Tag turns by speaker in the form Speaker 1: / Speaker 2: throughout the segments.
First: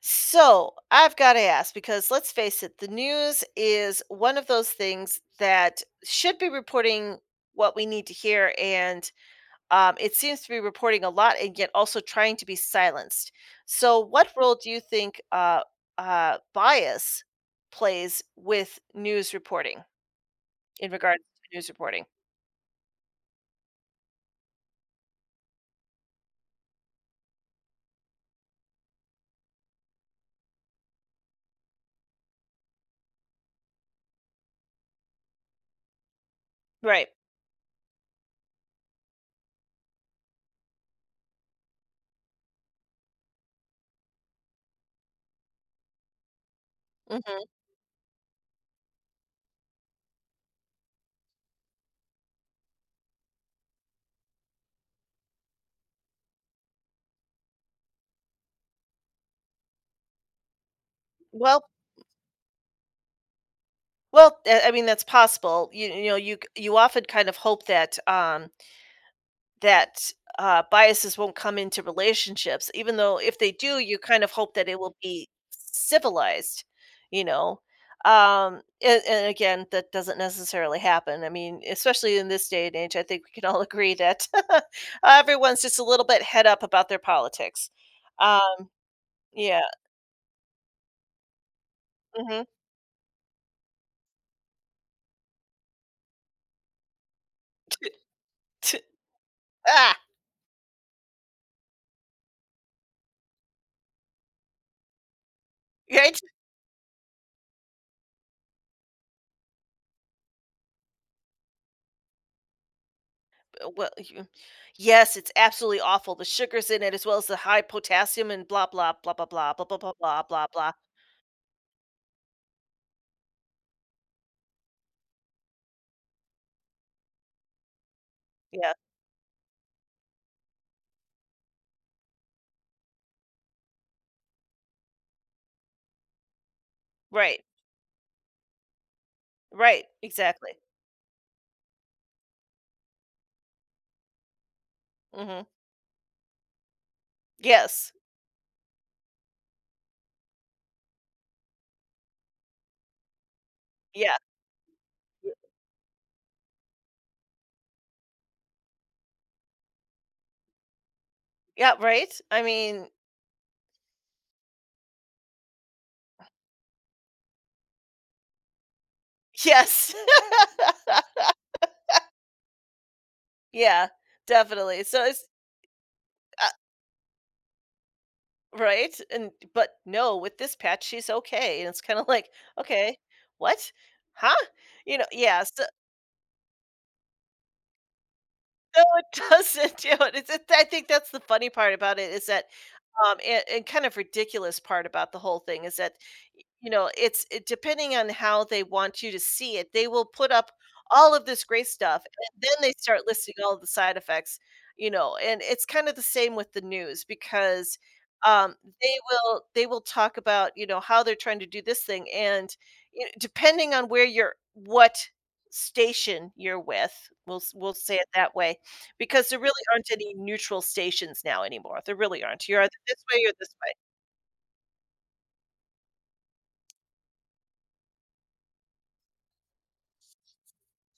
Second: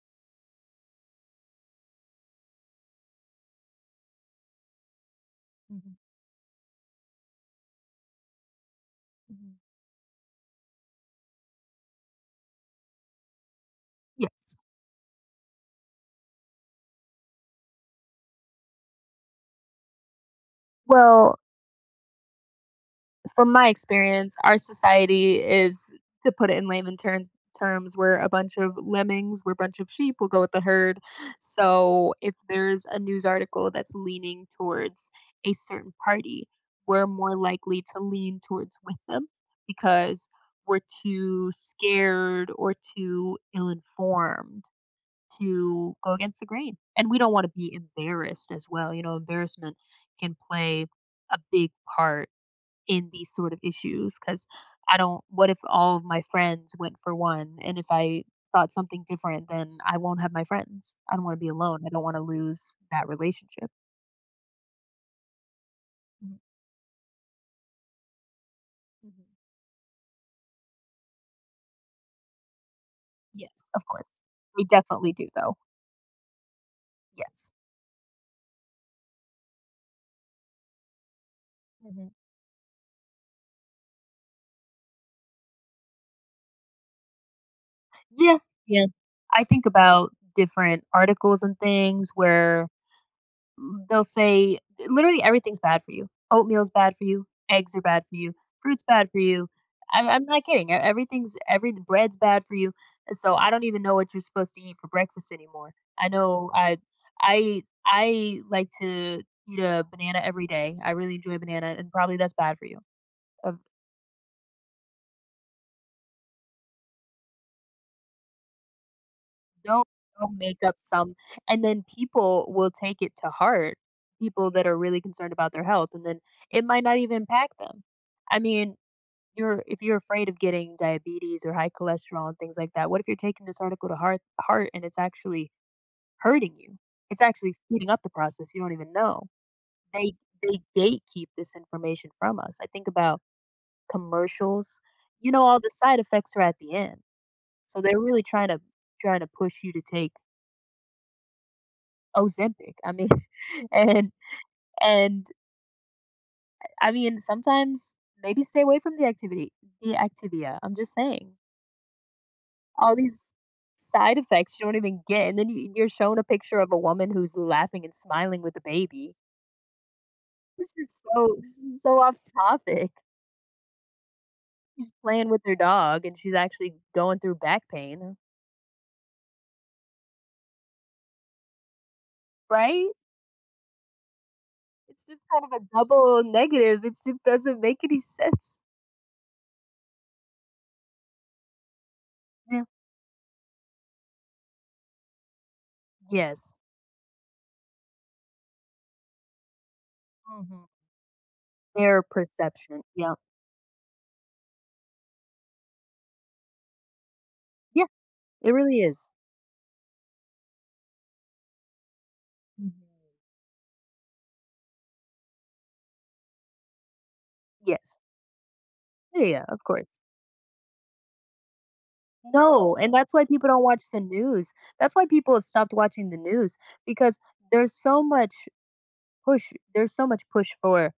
Speaker 1: So I've got to ask because let's face it, the news is one of those things that
Speaker 2: Mhm,
Speaker 1: should be reporting what we need to hear, and
Speaker 2: mhm.
Speaker 1: it seems to be reporting a lot and yet also trying to be silenced. So, what role
Speaker 2: Yes.
Speaker 1: do you think bias plays with news reporting in regards
Speaker 2: Well,
Speaker 1: to news reporting?
Speaker 2: from my experience, our society is, to put it in layman terms, we're a bunch of lemmings, we're a bunch of sheep, we'll go with the herd. So if there's a news article that's leaning towards a certain party, we're
Speaker 1: Right.
Speaker 2: more likely to lean towards with them because we're too scared or too ill-informed to go against the grain. And we don't want
Speaker 1: Hmm.
Speaker 2: to be embarrassed as well. You know, embarrassment can play a big part in these sort of issues because I don't, what if all of my friends went for one? And if I thought something different, then I won't have my friends. I don't want to be
Speaker 1: Well,
Speaker 2: alone. I don't want to lose that relationship.
Speaker 1: well, I mean that's possible. You know,
Speaker 2: Mhm,
Speaker 1: you often kind of hope that
Speaker 2: mhm.
Speaker 1: that, biases won't come into relationships, even though if they
Speaker 2: Yes.
Speaker 1: do,
Speaker 2: Of
Speaker 1: you
Speaker 2: course.
Speaker 1: kind of hope
Speaker 2: We
Speaker 1: that it will
Speaker 2: definitely
Speaker 1: be
Speaker 2: do, though.
Speaker 1: civilized, you
Speaker 2: Yes.
Speaker 1: know? And again, that doesn't necessarily happen. I mean,
Speaker 2: Mhm.
Speaker 1: especially in this day and age, I think we can all agree that everyone's just a little bit head up about their politics.
Speaker 2: Yeah.
Speaker 1: Um,
Speaker 2: Yeah. I
Speaker 1: yeah,
Speaker 2: think about different articles and things
Speaker 1: mhm.
Speaker 2: where they'll say literally everything's bad for you. Oatmeal's bad for you, eggs are bad for you, fruit's bad for you.
Speaker 1: Ah,
Speaker 2: I'm not kidding, e everything's every bread's bad for you, and so I don't even know what you're supposed to eat for breakfast anymore. I
Speaker 1: right?
Speaker 2: know I like to eat a banana every day. I really enjoy banana, and probably that's bad for you. Of
Speaker 1: Well, you yes, it's absolutely awful. The sugars in it as well as the high potassium and blah, blah, blah, blah, blah, blah, blah,
Speaker 2: don't
Speaker 1: blah, blah,
Speaker 2: don't
Speaker 1: blah,
Speaker 2: make
Speaker 1: blah.
Speaker 2: up some and then people will take it to heart, people that are really concerned about their health, and then it might not even impact them. I
Speaker 1: Yeah.
Speaker 2: mean you're if you're afraid of getting diabetes or high cholesterol and things like that, what if you're taking this article to heart and it's actually hurting you? It's
Speaker 1: Right,
Speaker 2: actually speeding up the process. You don't even know.
Speaker 1: right,
Speaker 2: They
Speaker 1: exactly.
Speaker 2: they gatekeep this information from us. I think about commercials. You know,
Speaker 1: Mhm.
Speaker 2: all the side effects are at the end. So
Speaker 1: Yes.
Speaker 2: they're really trying to push you to take Ozempic. I mean, and
Speaker 1: Yeah.
Speaker 2: and
Speaker 1: Y
Speaker 2: I mean sometimes maybe stay away from the activity, the Activia. I'm just saying.
Speaker 1: yeah, right? I mean,
Speaker 2: All these side effects you don't even get, and then you're shown a picture of a woman who's laughing and smiling with a baby.
Speaker 1: yes.
Speaker 2: This is so this is so off topic.
Speaker 1: Yeah, definitely.
Speaker 2: She's
Speaker 1: So it's
Speaker 2: playing with her dog, and she's
Speaker 1: uh,
Speaker 2: actually going through back pain,
Speaker 1: right? And but no, with this patch, she's okay, and it's kinda like,
Speaker 2: right?
Speaker 1: "Okay, what? Huh?" You
Speaker 2: It's
Speaker 1: know?
Speaker 2: just kind
Speaker 1: Yeah,
Speaker 2: of
Speaker 1: so
Speaker 2: a double negative, it just doesn't make any sense.
Speaker 1: no, it doesn't, you know, it's I think that's the funny part about it is that
Speaker 2: Yeah.
Speaker 1: Um, and, and kind of ridiculous part about the whole thing is that,
Speaker 2: Yes.
Speaker 1: you know, it's it, depending on how they want you to see it, they will put up
Speaker 2: Mhm.
Speaker 1: all of this great stuff,
Speaker 2: Their
Speaker 1: and then they
Speaker 2: perception,
Speaker 1: start
Speaker 2: yeah.
Speaker 1: listing all the side effects, you know, and it's kind of the same with the news because
Speaker 2: Yeah, it
Speaker 1: um,
Speaker 2: really
Speaker 1: they
Speaker 2: is.
Speaker 1: will they will talk about you know how they're trying to do this thing, and
Speaker 2: Mhm.
Speaker 1: you know, depending on where you're what station you're with, we'll say
Speaker 2: Yes.
Speaker 1: it that way
Speaker 2: Yeah,
Speaker 1: because there
Speaker 2: yeah,
Speaker 1: really
Speaker 2: of
Speaker 1: aren't
Speaker 2: course.
Speaker 1: any neutral stations now anymore, there really aren't. You're either
Speaker 2: No, and
Speaker 1: this
Speaker 2: that's
Speaker 1: way
Speaker 2: why
Speaker 1: or
Speaker 2: people
Speaker 1: this
Speaker 2: don't
Speaker 1: way.
Speaker 2: watch the news. That's why people have stopped watching the news because there's so much there's so much push for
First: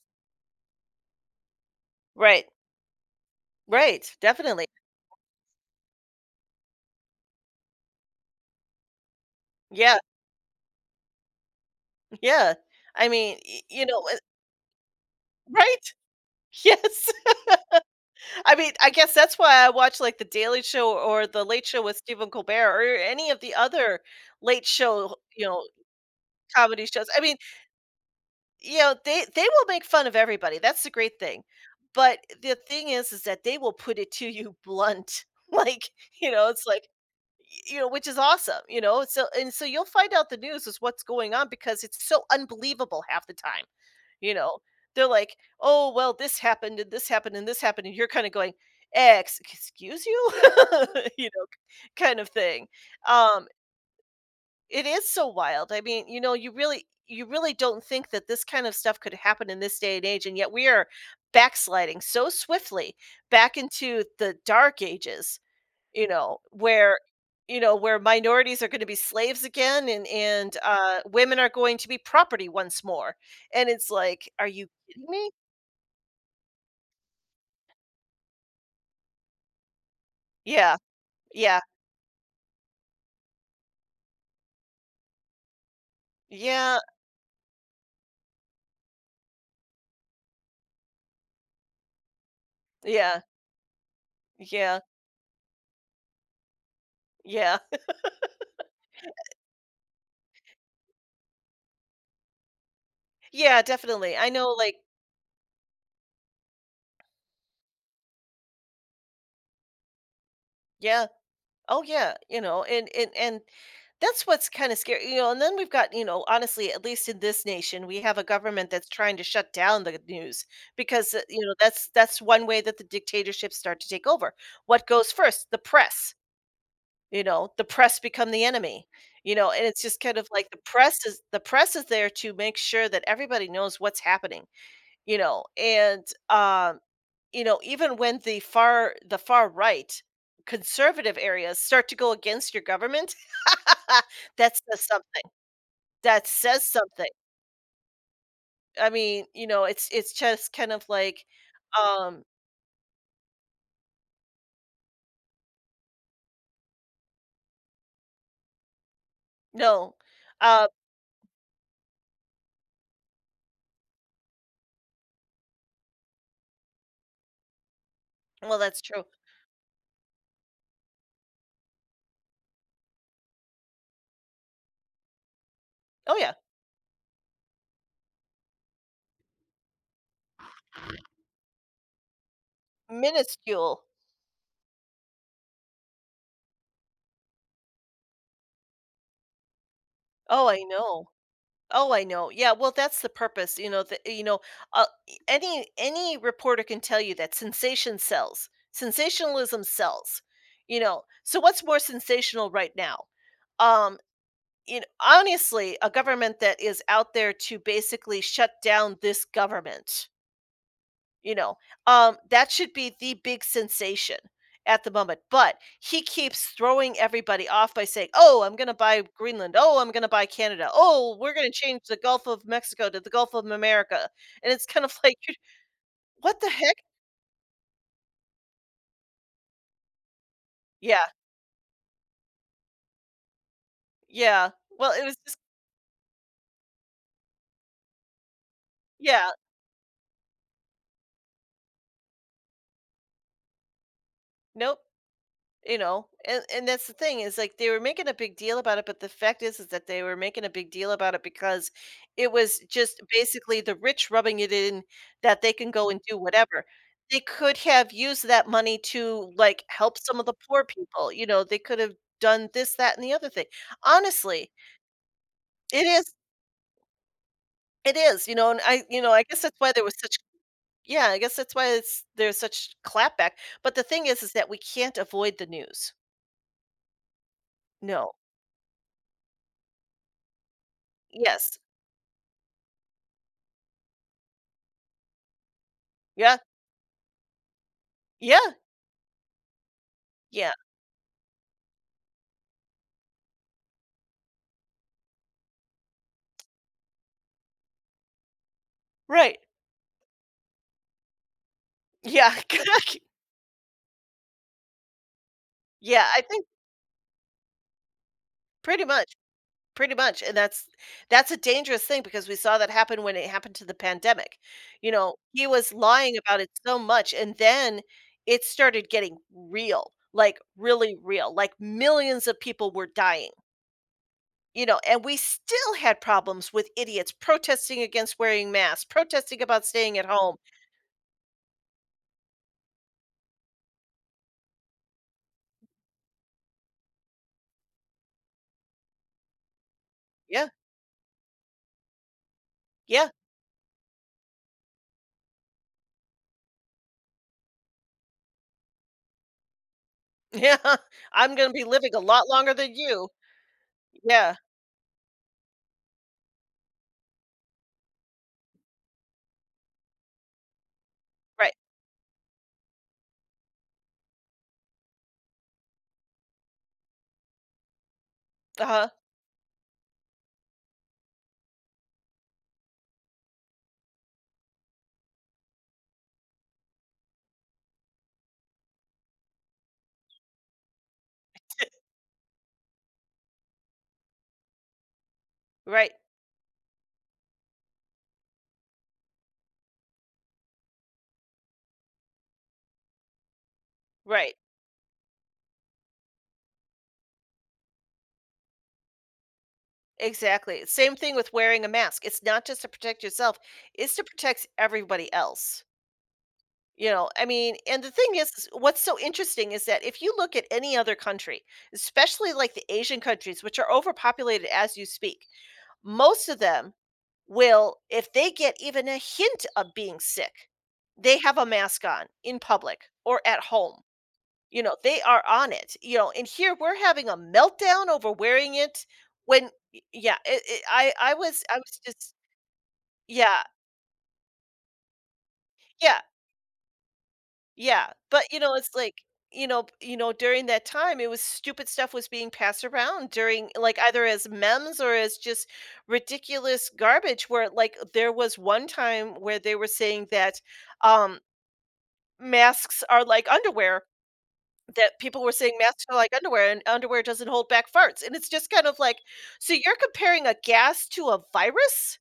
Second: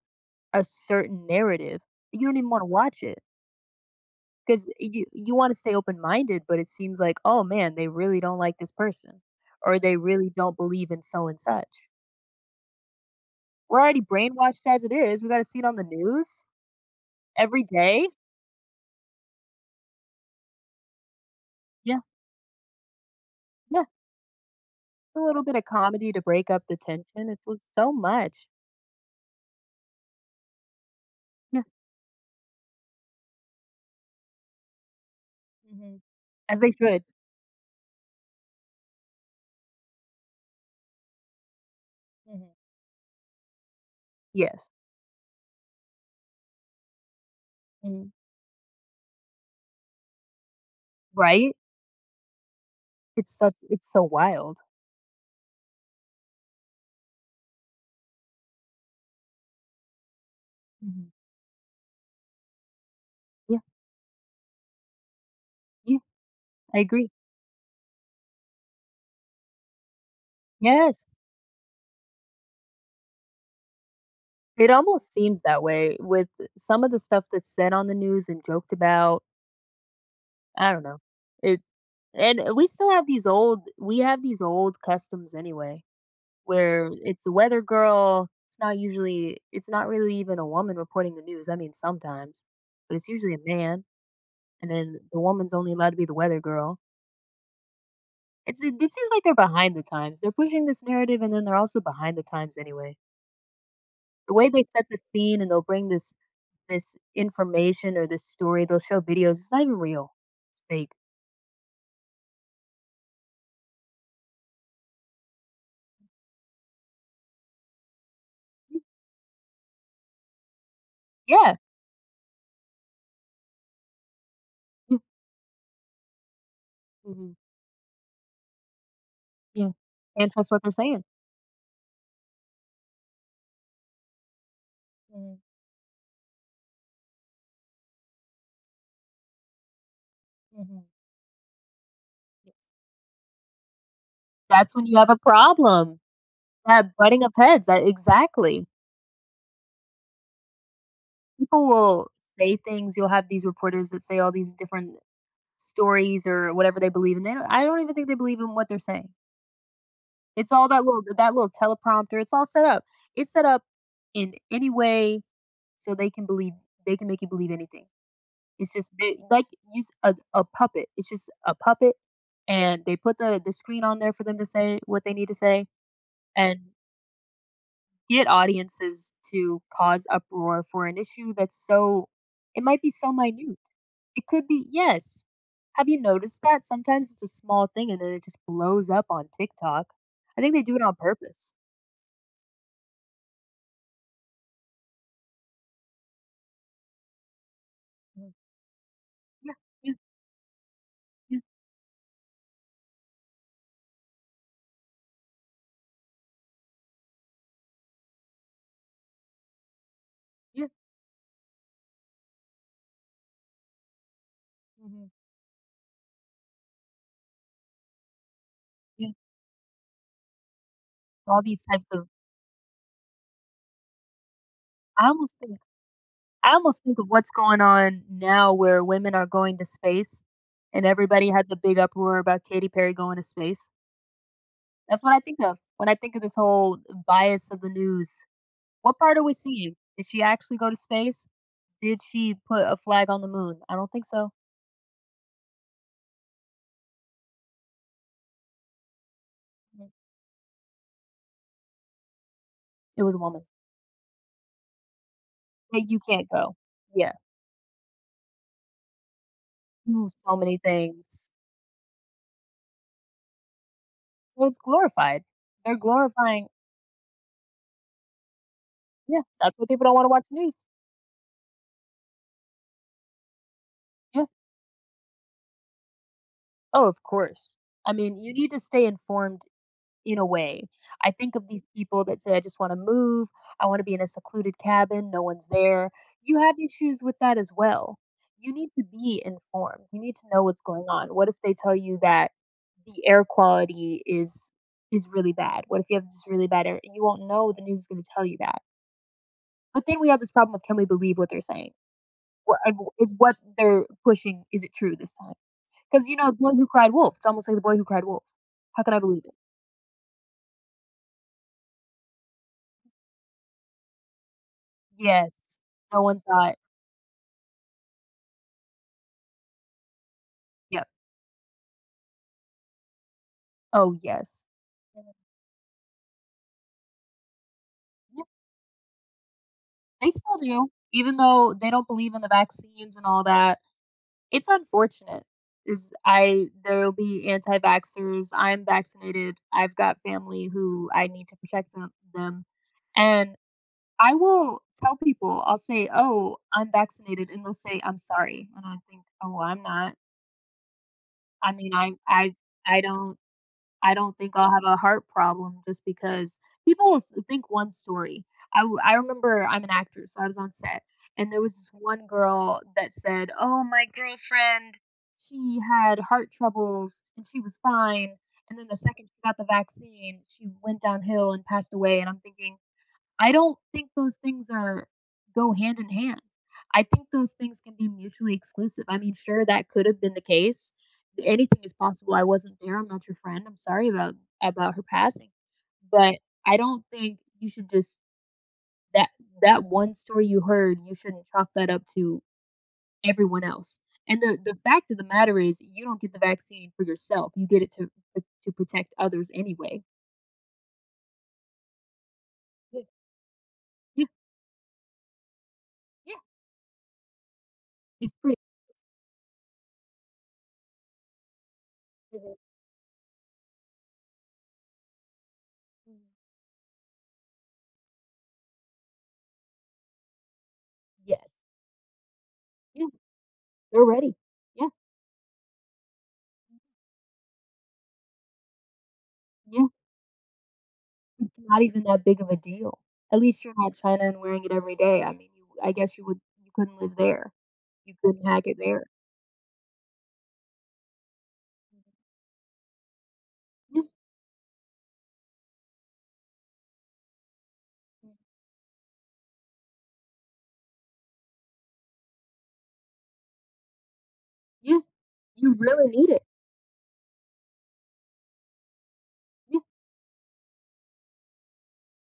Speaker 2: a certain narrative. You don't
Speaker 1: Right,
Speaker 2: even want to watch it
Speaker 1: right, definitely.
Speaker 2: because you want to stay open-minded, but it seems like, "Oh man, they really don't like this person or they
Speaker 1: Yeah,
Speaker 2: really don't believe in so and such."
Speaker 1: yeah. I mean, y
Speaker 2: We're
Speaker 1: you
Speaker 2: already
Speaker 1: know, eh
Speaker 2: brainwashed as it is. We got to see it on the
Speaker 1: right?
Speaker 2: news
Speaker 1: Yes.
Speaker 2: every day.
Speaker 1: I mean, I guess that's why I watch, like, The Daily Show or The Late Show with
Speaker 2: Yeah.
Speaker 1: Stephen Colbert or any of the
Speaker 2: Yeah.
Speaker 1: other late show,
Speaker 2: A little
Speaker 1: you
Speaker 2: bit
Speaker 1: know,
Speaker 2: of comedy to break up the
Speaker 1: comedy shows. I
Speaker 2: tension.
Speaker 1: mean,
Speaker 2: It's so much.
Speaker 1: you know, they will make fun of everybody, that's the great thing.
Speaker 2: Yeah.
Speaker 1: But the thing is that they will put it to you blunt. Like,
Speaker 2: Hmm.
Speaker 1: you know,
Speaker 2: As
Speaker 1: it's
Speaker 2: they
Speaker 1: like,
Speaker 2: should.
Speaker 1: you know, which is awesome, you know. So and so you'll find out the news is what's going on because it's so
Speaker 2: Mhm.
Speaker 1: unbelievable half the time, you know.
Speaker 2: Yes.
Speaker 1: They're like, "Oh, well, this happened and this happened and this happened," and you're
Speaker 2: Mhm.
Speaker 1: kind of going, "Ex, excuse you," you know,
Speaker 2: Right?
Speaker 1: kind of thing.
Speaker 2: It's
Speaker 1: Um,
Speaker 2: such it's so wild.
Speaker 1: it is so wild. I mean, you know, you really don't think that this kind of stuff could happen in this day and age, and yet we are
Speaker 2: Mhm.
Speaker 1: backsliding so swiftly back
Speaker 2: Yeah,
Speaker 1: into the dark ages,
Speaker 2: yeah,
Speaker 1: you know,
Speaker 2: I
Speaker 1: where
Speaker 2: agree.
Speaker 1: you know, where minorities are going to be slaves again and and
Speaker 2: Yes.
Speaker 1: women are going to be property once more. And it's like, are you
Speaker 2: It
Speaker 1: kidding
Speaker 2: almost
Speaker 1: me?
Speaker 2: seems that way with some of the stuff that's said on the news and joked about. I
Speaker 1: Yeah.
Speaker 2: don't know. It
Speaker 1: Yeah.
Speaker 2: and we have these old customs anyway,
Speaker 1: Yeah.
Speaker 2: where it's the weather girl. It's not really even a woman reporting the news. I mean, sometimes, but it's
Speaker 1: Yeah.
Speaker 2: usually a man, and
Speaker 1: Yeah.
Speaker 2: then the woman's only allowed to be the weather girl.
Speaker 1: Yeah.
Speaker 2: It seems like they're behind the times. They're pushing this narrative, and then they're also behind the times anyway.
Speaker 1: Yeah, definitely. I
Speaker 2: The way
Speaker 1: know
Speaker 2: they
Speaker 1: like
Speaker 2: set the scene and they'll bring this information or this story, they'll show videos. It's not even real. It's fake.
Speaker 1: yeah, oh yeah, you know, and that's what's kind of scary, you know. And then we've got, you know, honestly, at least in this nation, we have a government that's trying to shut down the news because you know
Speaker 2: Yeah.
Speaker 1: that's one way that the dictatorships start to take over. What
Speaker 2: Mm,
Speaker 1: goes first? The press. You
Speaker 2: mhm,
Speaker 1: know, the press become the enemy. You know, and
Speaker 2: yeah.
Speaker 1: it's just kind of
Speaker 2: Can't
Speaker 1: like
Speaker 2: trust
Speaker 1: the
Speaker 2: what they're
Speaker 1: press
Speaker 2: saying.
Speaker 1: is the press is there to make sure that everybody knows what's happening you
Speaker 2: Mhm,
Speaker 1: know and um you know even when the far right
Speaker 2: mhm.
Speaker 1: conservative areas start to go against your government. That
Speaker 2: That's
Speaker 1: says
Speaker 2: when you have a
Speaker 1: something.
Speaker 2: problem.
Speaker 1: That says
Speaker 2: That
Speaker 1: something.
Speaker 2: butting of heads, that exactly.
Speaker 1: I mean, you know, it's just kind of like,
Speaker 2: People will
Speaker 1: um
Speaker 2: say things. You'll have these reporters that say all these different stories or whatever they believe, and they don't I don't even think they believe in what they're saying.
Speaker 1: no.
Speaker 2: It's
Speaker 1: uh
Speaker 2: all that little teleprompter, it's all set up. It's set up in any way so they can believe they can make you believe anything.
Speaker 1: well,
Speaker 2: It's
Speaker 1: that's
Speaker 2: just
Speaker 1: true.
Speaker 2: they like use a puppet. It's just a puppet, and they put the screen on there for them to say what they need to say
Speaker 1: Oh yeah.
Speaker 2: and get audiences to cause uproar for an issue that's so it might be so minute.
Speaker 1: Minuscule.
Speaker 2: It could be yes. Have you noticed that? Sometimes it's a small thing and then it just blows up on TikTok. I
Speaker 1: Oh,
Speaker 2: think
Speaker 1: I
Speaker 2: they do it on
Speaker 1: know.
Speaker 2: purpose.
Speaker 1: Oh, I know. Yeah, well, that's the purpose, you know, the, you know, any reporter can tell you that sensation
Speaker 2: Mm,
Speaker 1: sells.
Speaker 2: yeah.
Speaker 1: Sensationalism sells. You know,
Speaker 2: Yeah,
Speaker 1: so what's more sensational right now? Um, you know, honestly, a government that is out there to basically shut down this government,
Speaker 2: yeah,
Speaker 1: you know, that should be the big sensation at the
Speaker 2: mhm,
Speaker 1: moment. But he keeps throwing everybody off by saying, "Oh, I'm going to buy
Speaker 2: yeah,
Speaker 1: Greenland. Oh, I'm going to buy Canada. Oh, we're
Speaker 2: all
Speaker 1: going to
Speaker 2: these
Speaker 1: change
Speaker 2: types
Speaker 1: the
Speaker 2: of
Speaker 1: Gulf of Mexico to the Gulf of America." And it's kind of
Speaker 2: I
Speaker 1: like, "You-
Speaker 2: almost think
Speaker 1: what the
Speaker 2: I
Speaker 1: heck?"
Speaker 2: almost think of what's going on now where women are going to space, and
Speaker 1: Yeah,
Speaker 2: everybody had the big uproar about Katy Perry going to space.
Speaker 1: yeah. Well,
Speaker 2: That's
Speaker 1: it
Speaker 2: what
Speaker 1: was
Speaker 2: I
Speaker 1: just
Speaker 2: think of when I think of this whole bias of the news. What part are
Speaker 1: yeah.
Speaker 2: we seeing? Did she actually go to space? Did she put a flag on the moon? I don't think so.
Speaker 1: Nope. You know and that's the thing is like they were making a big deal about it but the fact is that
Speaker 2: Mm,
Speaker 1: they were making a big deal about it because it was just
Speaker 2: it was a woman.
Speaker 1: basically the rich rubbing it in that they can
Speaker 2: Hey,
Speaker 1: go
Speaker 2: you
Speaker 1: and do
Speaker 2: can't go.
Speaker 1: whatever.
Speaker 2: Yeah,
Speaker 1: They could have used that money to like help
Speaker 2: ooh,
Speaker 1: some of the
Speaker 2: so many
Speaker 1: poor people. You
Speaker 2: things.
Speaker 1: know, they could have done this that and the other thing,
Speaker 2: So
Speaker 1: honestly.
Speaker 2: it's glorified. They're
Speaker 1: It is.
Speaker 2: glorifying.
Speaker 1: It is, you know. And I you know
Speaker 2: Yeah,
Speaker 1: I guess
Speaker 2: that's
Speaker 1: that's
Speaker 2: why
Speaker 1: why there
Speaker 2: people
Speaker 1: was
Speaker 2: don't want to
Speaker 1: such
Speaker 2: watch news.
Speaker 1: yeah I guess that's why it's there's such clapback. But the thing
Speaker 2: Yeah.
Speaker 1: is that we can't avoid the news.
Speaker 2: Oh, of course. I
Speaker 1: No.
Speaker 2: mean, you need to stay informed in a way. I think of
Speaker 1: Yes.
Speaker 2: these people that say, I just want to move. I want to be in a secluded cabin. No one's there.
Speaker 1: Yeah.
Speaker 2: You have issues with that as well. You
Speaker 1: Yeah.
Speaker 2: need to be informed. You need to know
Speaker 1: Yeah,
Speaker 2: what's going on. What if they tell you that the air quality is really bad? What if you have this really bad air? You won't know the news is going to tell you that.
Speaker 1: right.
Speaker 2: But then we have this problem of can we believe what they're saying?
Speaker 1: Yeah.
Speaker 2: What, is what they're pushing? Is it true this time?
Speaker 1: Yeah,
Speaker 2: 'Cause, you
Speaker 1: I
Speaker 2: know, the
Speaker 1: think
Speaker 2: Boy Who Cried Wolf, it's almost like The Boy Who Cried Wolf. How
Speaker 1: pretty
Speaker 2: could I
Speaker 1: much,
Speaker 2: believe it?
Speaker 1: pretty much, and that's a dangerous thing because we saw that happen when it happened to the pandemic. You know,
Speaker 2: Yes.
Speaker 1: he was
Speaker 2: No
Speaker 1: lying
Speaker 2: one
Speaker 1: about it
Speaker 2: thought.
Speaker 1: so much, and then it started getting real, like,
Speaker 2: Yep.
Speaker 1: really real, like, millions of people were dying,
Speaker 2: Oh, yes.
Speaker 1: you know, and
Speaker 2: Mhm.
Speaker 1: we still had problems with idiots protesting against
Speaker 2: Yep,
Speaker 1: wearing masks, protesting about staying at
Speaker 2: they
Speaker 1: home.
Speaker 2: still do, even though they don't believe in the vaccines and all that. It's unfortunate, is I there'll be anti-vaxxers, I'm vaccinated, I've got family
Speaker 1: Yeah,
Speaker 2: who I need to protect them,
Speaker 1: yeah,
Speaker 2: and I will tell people, I'll say, "Oh, I'm vaccinated," and they'll say, "I'm sorry," and I think, "Oh, well, I'm not.
Speaker 1: yeah. I'm gonna
Speaker 2: I
Speaker 1: be
Speaker 2: mean, I
Speaker 1: living a lot
Speaker 2: I
Speaker 1: longer than
Speaker 2: I
Speaker 1: you.
Speaker 2: don't I don't think
Speaker 1: Yeah,
Speaker 2: I'll have a heart problem just because people will s think one story. I remember I'm an actor, so I was on set, and there
Speaker 1: right.
Speaker 2: was this one girl that said, "Oh, my girlfriend, she had heart troubles and she was fine." And then the
Speaker 1: Uh-huh,
Speaker 2: second she got the vaccine, she went downhill and passed away, and I'm thinking, I don't think those things are go hand in hand. I think those things can be mutually exclusive. I mean, sure, that could have been the case. Anything is possible. I wasn't there. I'm not your friend. I'm sorry about her passing,
Speaker 1: right.
Speaker 2: but I don't think you should just that one story you heard. You shouldn't chalk that up to everyone else. And
Speaker 1: Right.
Speaker 2: the fact of the matter is, you don't get the vaccine for yourself. You get it to protect others anyway.
Speaker 1: Exactly. Same thing with wearing a mask. It's not just to
Speaker 2: Yeah,
Speaker 1: protect yourself, it's to
Speaker 2: yeah,
Speaker 1: protect everybody else.
Speaker 2: yeah.
Speaker 1: You know, I mean, and the
Speaker 2: It's
Speaker 1: thing
Speaker 2: pretty.
Speaker 1: is what's so interesting is that if you look at any other country, especially
Speaker 2: Mhm,
Speaker 1: like the Asian countries, which are overpopulated as you speak,
Speaker 2: mhm.
Speaker 1: most of them will, if they get even a hint of being sick, they have
Speaker 2: Yes.
Speaker 1: a mask on in
Speaker 2: Yeah.
Speaker 1: public or at home.
Speaker 2: They're ready.
Speaker 1: You
Speaker 2: Yeah,
Speaker 1: know, they are on it, you know, and here we're having a meltdown over wearing it when
Speaker 2: yeah,
Speaker 1: y yeah, it I
Speaker 2: it's
Speaker 1: was I
Speaker 2: not
Speaker 1: was
Speaker 2: even that
Speaker 1: just
Speaker 2: big of a deal. At
Speaker 1: yeah,
Speaker 2: least you're not China and wearing it every day. I mean, you I guess
Speaker 1: yeah,
Speaker 2: you would you couldn't live there.
Speaker 1: yeah,
Speaker 2: You
Speaker 1: but,
Speaker 2: couldn't
Speaker 1: you
Speaker 2: hack
Speaker 1: know,
Speaker 2: it
Speaker 1: it's
Speaker 2: there.
Speaker 1: like, you know, during that time, it was stupid stuff was being passed around during like,
Speaker 2: Yeah,
Speaker 1: either as memes or as just ridiculous garbage where, like, there was one time where they were saying that, um, masks are like underwear.
Speaker 2: yeah,
Speaker 1: That people were saying
Speaker 2: you
Speaker 1: masks
Speaker 2: really
Speaker 1: are
Speaker 2: need
Speaker 1: like
Speaker 2: it.
Speaker 1: underwear, and underwear doesn't hold back farts, and it's just kind of like, so
Speaker 2: Yeah,
Speaker 1: you're comparing a gas to a virus?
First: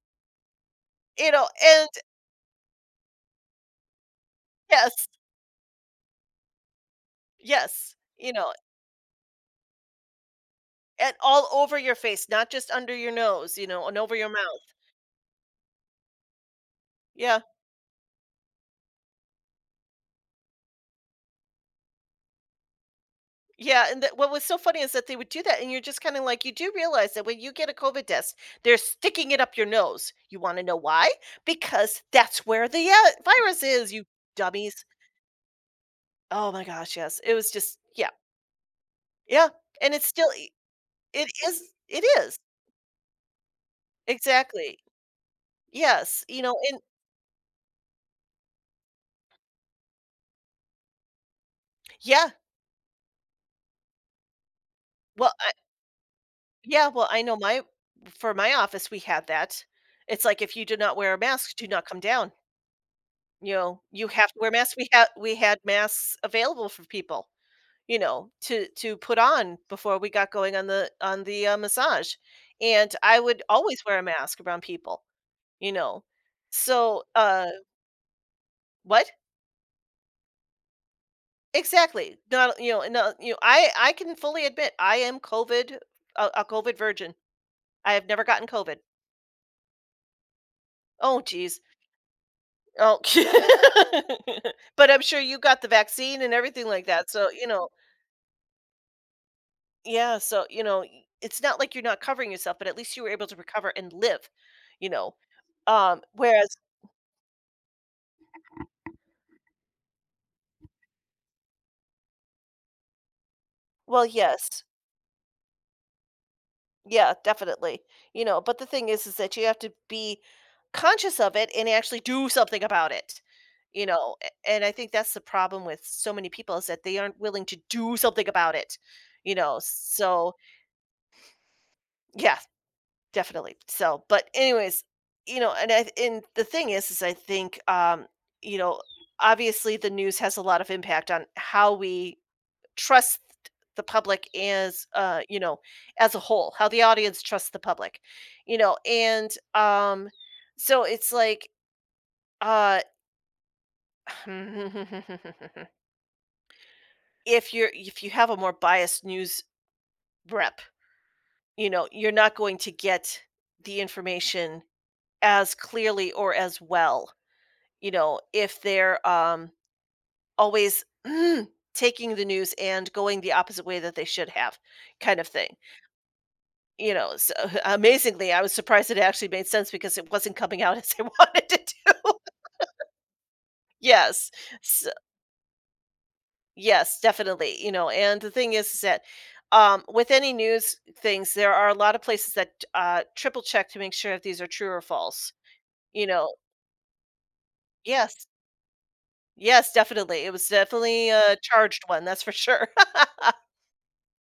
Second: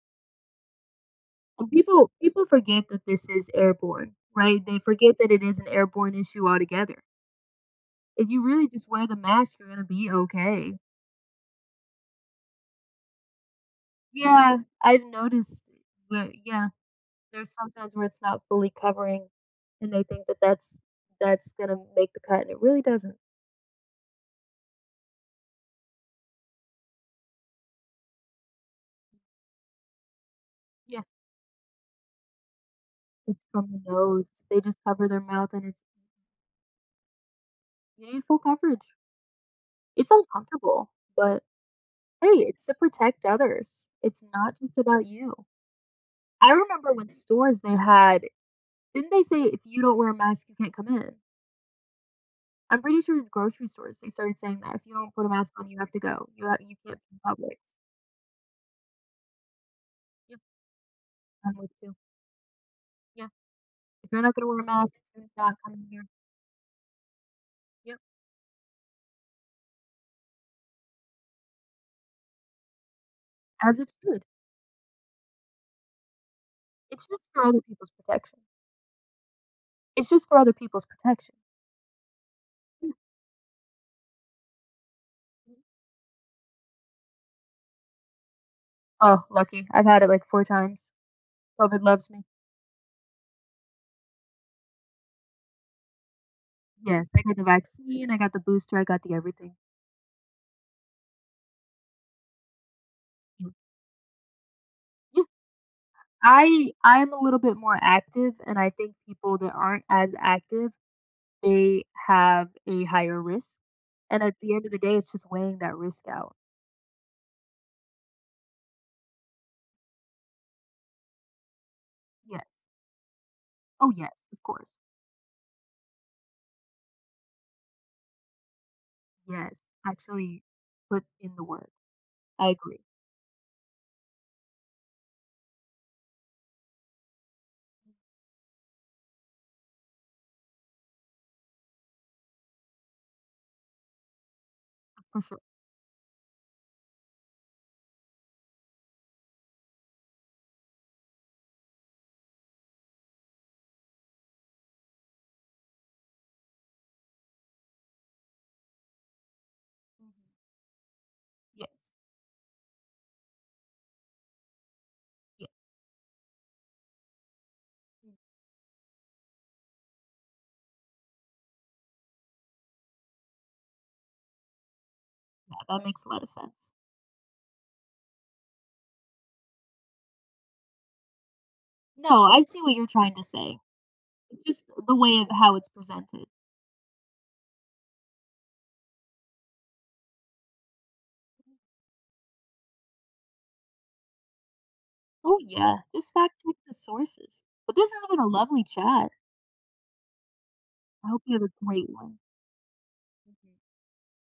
Speaker 1: You know,
Speaker 2: and
Speaker 1: and
Speaker 2: people forget that this is airborne, right? They
Speaker 1: yes,
Speaker 2: forget that it is an airborne issue altogether.
Speaker 1: yes,
Speaker 2: If
Speaker 1: you
Speaker 2: you
Speaker 1: know,
Speaker 2: really just wear the mask, you're gonna be okay.
Speaker 1: and all over your face, not just under your nose, you know, and over your
Speaker 2: Yeah,
Speaker 1: mouth.
Speaker 2: I've noticed where yeah,
Speaker 1: Yeah,
Speaker 2: there's sometimes where it's not fully covering, and they think that that's gonna make the cut, and it really doesn't.
Speaker 1: yeah, and that what was so funny is that they would do that, and you're just kinda like, you do realize that when you get a COVID test, they're sticking it up your nose. You wanna know
Speaker 2: Yeah,
Speaker 1: why? Because that's where the,
Speaker 2: it's
Speaker 1: virus
Speaker 2: from the
Speaker 1: is, you
Speaker 2: nose. They just
Speaker 1: dummies.
Speaker 2: cover their mouth and it's
Speaker 1: Oh my gosh, yes, it was just
Speaker 2: you
Speaker 1: yeah,
Speaker 2: need full coverage.
Speaker 1: yeah, and it's
Speaker 2: It's
Speaker 1: still e
Speaker 2: uncomfortable,
Speaker 1: it
Speaker 2: but
Speaker 1: is it
Speaker 2: hey,
Speaker 1: is,
Speaker 2: it's to protect others. It's not just
Speaker 1: exactly.
Speaker 2: about you.
Speaker 1: Yes, you
Speaker 2: I
Speaker 1: know, and
Speaker 2: remember when stores they had didn't they say if you don't wear a mask you can't come in?
Speaker 1: yeah,
Speaker 2: I'm pretty sure grocery stores they started saying that if you don't put a
Speaker 1: well, I
Speaker 2: mask on you have to go. You
Speaker 1: yeah,
Speaker 2: can't
Speaker 1: well,
Speaker 2: be in
Speaker 1: I know
Speaker 2: public.
Speaker 1: my for my office, we had that. It's
Speaker 2: Yeah,
Speaker 1: like, "If you do not wear a mask,
Speaker 2: I'm
Speaker 1: do
Speaker 2: with
Speaker 1: not
Speaker 2: you.
Speaker 1: come down,"
Speaker 2: Yeah,
Speaker 1: you know, "You
Speaker 2: if you're
Speaker 1: have
Speaker 2: not
Speaker 1: to
Speaker 2: gonna
Speaker 1: wear
Speaker 2: wear a
Speaker 1: masks." We
Speaker 2: mask,
Speaker 1: had
Speaker 2: you're
Speaker 1: we
Speaker 2: not
Speaker 1: had
Speaker 2: coming here.
Speaker 1: masks available for people, you
Speaker 2: Yep,
Speaker 1: know, to put on before we got going on the, massage, and I would
Speaker 2: as
Speaker 1: always
Speaker 2: it
Speaker 1: wear a
Speaker 2: should.
Speaker 1: mask around people, you know, so,
Speaker 2: It's just for other people's protection.
Speaker 1: what?
Speaker 2: It's just for other people's protection.
Speaker 1: Exactly. Not you know,
Speaker 2: Yeah.
Speaker 1: no, you know, I can fully admit I am a COVID virgin. I have never gotten COVID.
Speaker 2: Oh, lucky. I've had it like 4 times.
Speaker 1: Oh geez.
Speaker 2: COVID loves me.
Speaker 1: Oh, but I'm sure you got the vaccine and everything like that.
Speaker 2: Yes, I
Speaker 1: So
Speaker 2: got
Speaker 1: you
Speaker 2: the
Speaker 1: know,
Speaker 2: vaccine, I got the booster, I got the everything.
Speaker 1: yeah. So you know, it's not like you're not covering yourself, but at least you were able to
Speaker 2: Yeah.
Speaker 1: recover and live. You know,
Speaker 2: Yeah.
Speaker 1: whereas,
Speaker 2: I'm a little bit more active, and I think people that aren't as active, they have a higher risk,
Speaker 1: well,
Speaker 2: and at the
Speaker 1: yes.
Speaker 2: end of the day, it's just weighing that risk out.
Speaker 1: Yeah, definitely. You know, but the thing is that you have to be conscious of it and actually do
Speaker 2: Yes.
Speaker 1: something about it. You
Speaker 2: Oh, yes,
Speaker 1: know,
Speaker 2: of
Speaker 1: and I
Speaker 2: course.
Speaker 1: think that's the problem with so many people is that they aren't willing to do something about it. You know,
Speaker 2: Yes.
Speaker 1: so
Speaker 2: Actually put in the work.
Speaker 1: yeah,
Speaker 2: I agree.
Speaker 1: definitely. So, but anyways, you know, and and the thing is I think you know, obviously the news has a lot of impact on how we trust the public as
Speaker 2: For sure.
Speaker 1: you know as a whole how the audience trusts the public you know and so it's like uh if you're if you have a more biased news
Speaker 2: Mhm.
Speaker 1: rep, you know
Speaker 2: Yes.
Speaker 1: you're not going to get the information
Speaker 2: Yeah.
Speaker 1: as clearly or as well, you
Speaker 2: Mm.
Speaker 1: know if they're always taking the news and going the opposite way that they should have, kind of thing.
Speaker 2: Yeah, that makes a lot of sense.
Speaker 1: You know, so amazingly, I was surprised that it actually made sense because it wasn't coming out as I wanted to do.
Speaker 2: No, I see what you're trying to say.
Speaker 1: Yes.
Speaker 2: It's just
Speaker 1: S
Speaker 2: the way of how it's presented.
Speaker 1: yes, definitely, you know, and the thing is that, with any news things, there are a lot of places that, triple check to make sure if these are true or false,
Speaker 2: Oh, yeah,
Speaker 1: you
Speaker 2: just
Speaker 1: know.
Speaker 2: fact check the sources. But this has been
Speaker 1: Yes.
Speaker 2: a lovely chat.
Speaker 1: Yes, definitely. It was definitely
Speaker 2: I hope
Speaker 1: a
Speaker 2: you have a
Speaker 1: charged
Speaker 2: great
Speaker 1: one,
Speaker 2: one.
Speaker 1: that's for sure.
Speaker 2: Mhm.